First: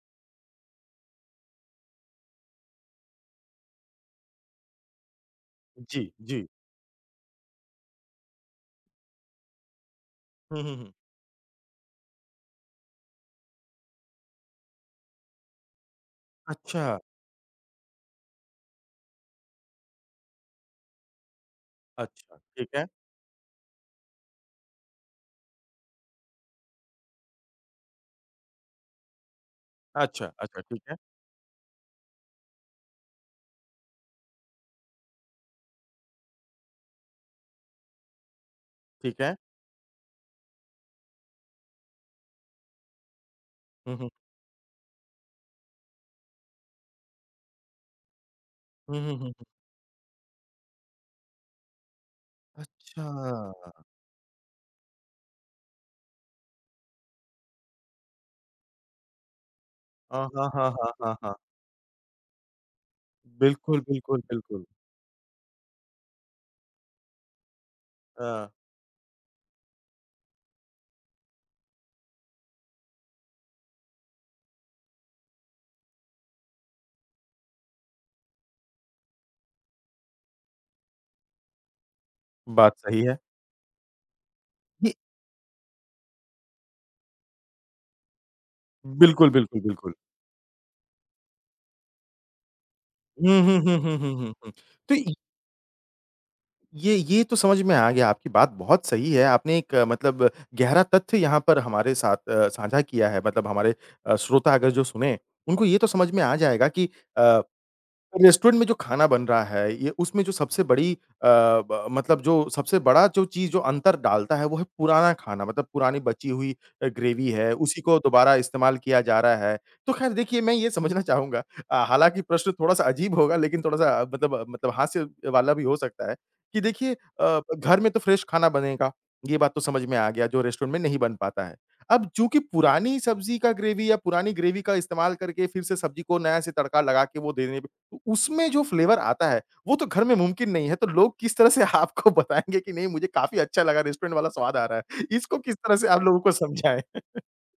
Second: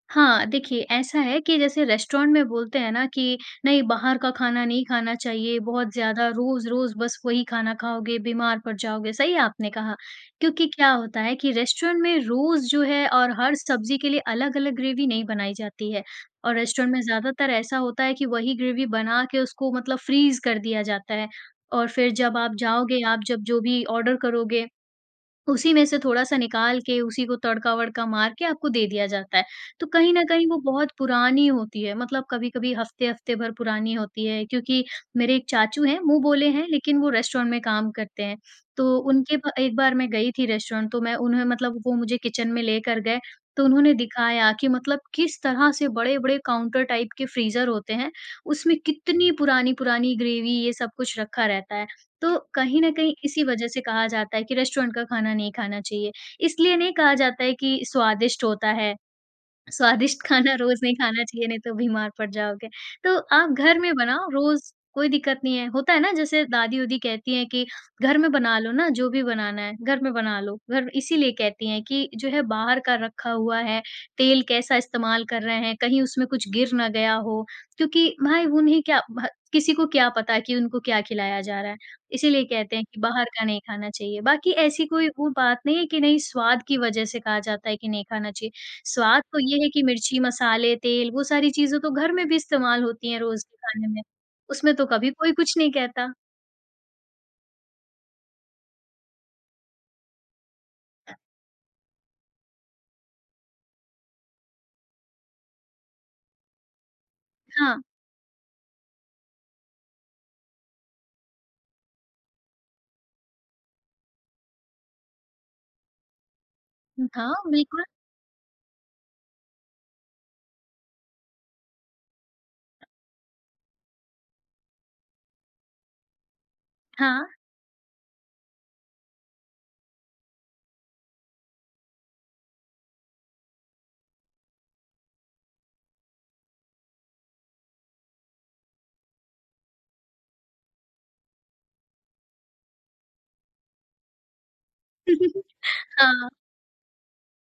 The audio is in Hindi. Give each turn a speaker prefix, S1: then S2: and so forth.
S1: हाँ, देखिए ऐसा है कि जैसे रेस्टोरेंट बोलते हैं ना कि नहीं बाहर का खाना नहीं खाना चाहिए बहुत
S2: जी,
S1: ज़्यादा
S2: जी।
S1: रोज़-रोज़ बस वही खाना खाओगे, बीमार पड़ जाओगे सही आपने कहा,
S2: हुँ,
S1: क्योंकि
S2: हुँ, हुँ।
S1: क्या होता है कि रेस्टोरेंट में रोज़ जो है और हर सब्जी के लिए अलग-अलग ग्रैवी नहीं बनाई जाती है और रेस्टोरेंट
S2: अच्छा।
S1: में ज़्यादातर ऐसा होता है कि वही ग्रैवी बना के उसको मतलब फ्रीज़ कर दिया जाता है और फिर
S2: अच्छा,
S1: जब आप
S2: ठीक है।
S1: जाओगे, आप जब जो भी ऑर्डर करोगे उसी में से थोड़ा-सा निकाल के उसी को तड़का-वडका मार के आपको दे दिया जाता है। तो कहीं न
S2: अच्छा,
S1: कहीं वो
S2: अच्छा। ठीक
S1: बहुत
S2: है।
S1: पुरानी होती है, मतलब कभी-कभी हफ़्ते-हफ़्ते भर पुरानी होती है क्योंकि मेरे एक चाचू हैं मुँह बोले हैं लेकिन वो रेस्टोरेंट में काम करते हैं। तो
S2: ठीक है।
S1: उनके प एक बार मैं गई थी रेस्टोरेंट तो मैं उन्होंने मतलब वो मुझे किचन में लेकर गए तो उन्होंने
S2: हुँ, हुँ।
S1: दिखाया कि मतलब किस तरह से बड़े-बड़े काउन्टर टाइप के फ्रीज़र होते हैं, उसमें
S2: हुँ, हुँ,
S1: कितनी
S2: हुँ।
S1: पुरानी-पुरानी ग्रैवी ये सब कुछ रखा रहता है। तो कहीं न कहीं इसी वज़ह
S2: अच्छा।
S1: से कहा जाता है कि रेस्टोरेंट का खाना नहीं खाना चाहिए, इसलिए नहीं कहा जाता है कि स्वादिष्ट होता है, स्वादिष्ट
S2: हाँ, हाँ,
S1: खाना
S2: हाँ,
S1: रोज़
S2: हाँ,
S1: नहीं
S2: हाँ,
S1: खाना
S2: हाँ।
S1: चाहिए नहीं तो बीमार पड़ जाओगे, तो आप घर
S2: बिल्कुल,
S1: में
S2: बिल्कुल,
S1: बनाओ
S2: बिल्कुल।
S1: रोज़ कोई दिक्कत नहीं है। होता है ना जैसे दादी-ओदी कहती हैं कि घर में
S2: हाँ।
S1: बना लो ना जो भी बनाना है, घर में बना लो घर इसीलिए कहती हैं कि जो है बाहर का रखा हुआ है, तेल कैसा इस्तेमाल कर रहे हैं, कहीं उसमें कुछ गिर ना गया हो, क्योंकि भाई उन्हें क्या भ किसी को क्या पता कि उनको क्या खिलाया जा रहा है, इसीलिए कहते
S2: बात
S1: हैं कि
S2: सही है।
S1: बाहर का नहीं खाना चाहिए बाकी ऐसी
S2: ये
S1: कोई वो बात नहीं है कि नहीं स्वाद की वजज़ से कहा जाता है कि नहीं खाना चाहिए, स्वाद
S2: बिल्कुल,
S1: तो
S2: बिल्कुल,
S1: ये है कि
S2: बिल्कुल।
S1: मिर्ची, मसाले, तेल वो सारी चीज़ें तो घर में भी इस्तेमाल होती हैं
S2: हुँ,
S1: रोज़ के
S2: हुँ, हुँ,
S1: खाने
S2: हुँ,
S1: में,
S2: हुँ, हुँ, हुँ।
S1: उसमें तो
S2: तो
S1: कभी
S2: इ
S1: कोई कुछ नहीं कहता।
S2: ये ये तो समझ में आ गया आपकी बात बहुत सही है आपने एक अ, मतलब गहरा तथ्य यहाँ पर हमारे साथ अ, साझा किया है मतलब हमारे अ, श्रोतागण जो सुनें, उनको ये तो समझ में आ जाएगा कि अ,
S1: हाँ।
S2: रेस्टोरेंट में जो खाना बन रहा है ये उसमें जो सबसे बड़ी अ, ब मतलब जो सबसे बड़ा जो चीज़ अंतर डालता है वो है पुराना खाना मतलब पुरानी बची हुई अ,
S1: हुँ।
S2: ग्रैवी
S1: हाँ,
S2: है, उसी
S1: बिल्कुल।
S2: को दोबारा इस्तेमाल किया जा रहा है। तो ख़ैर देखिए मैं ये समझना चाहूँगा अ, हालाँकि प्रश्न थोड़ा-सा अजीब होगा लेकिन थोड़ा-सा अ, मतलब मतलब हास्य वाला भी हो सकता है कि देखिए
S1: हाँ।
S2: अ, घर में तो फ्रेश खाना बनेगा, ये बात तो समझ में आ गया जो रेस्टोरेंट में नहीं बन पाता है। अब चूँकि पुरानी सब्जी का ग्रैवी या पुरानी ग्रैवी का इस्तेमाल करके फिर से सब्जी को नया से तड़का लगाकर वो देने में, तो उसमें जो फ्लेवर आता है वो तो घर में मुमकिन नहीं है तो लोग किस तरह से आपको बताएँगे कि नहीं, मुझे काफ़ी अच्छा लगा रेस्टोरेंट वाला स्वाद आ रहा है, इसको किस तरह से आप लोगों
S1: हाँ।
S2: को समझाएँ?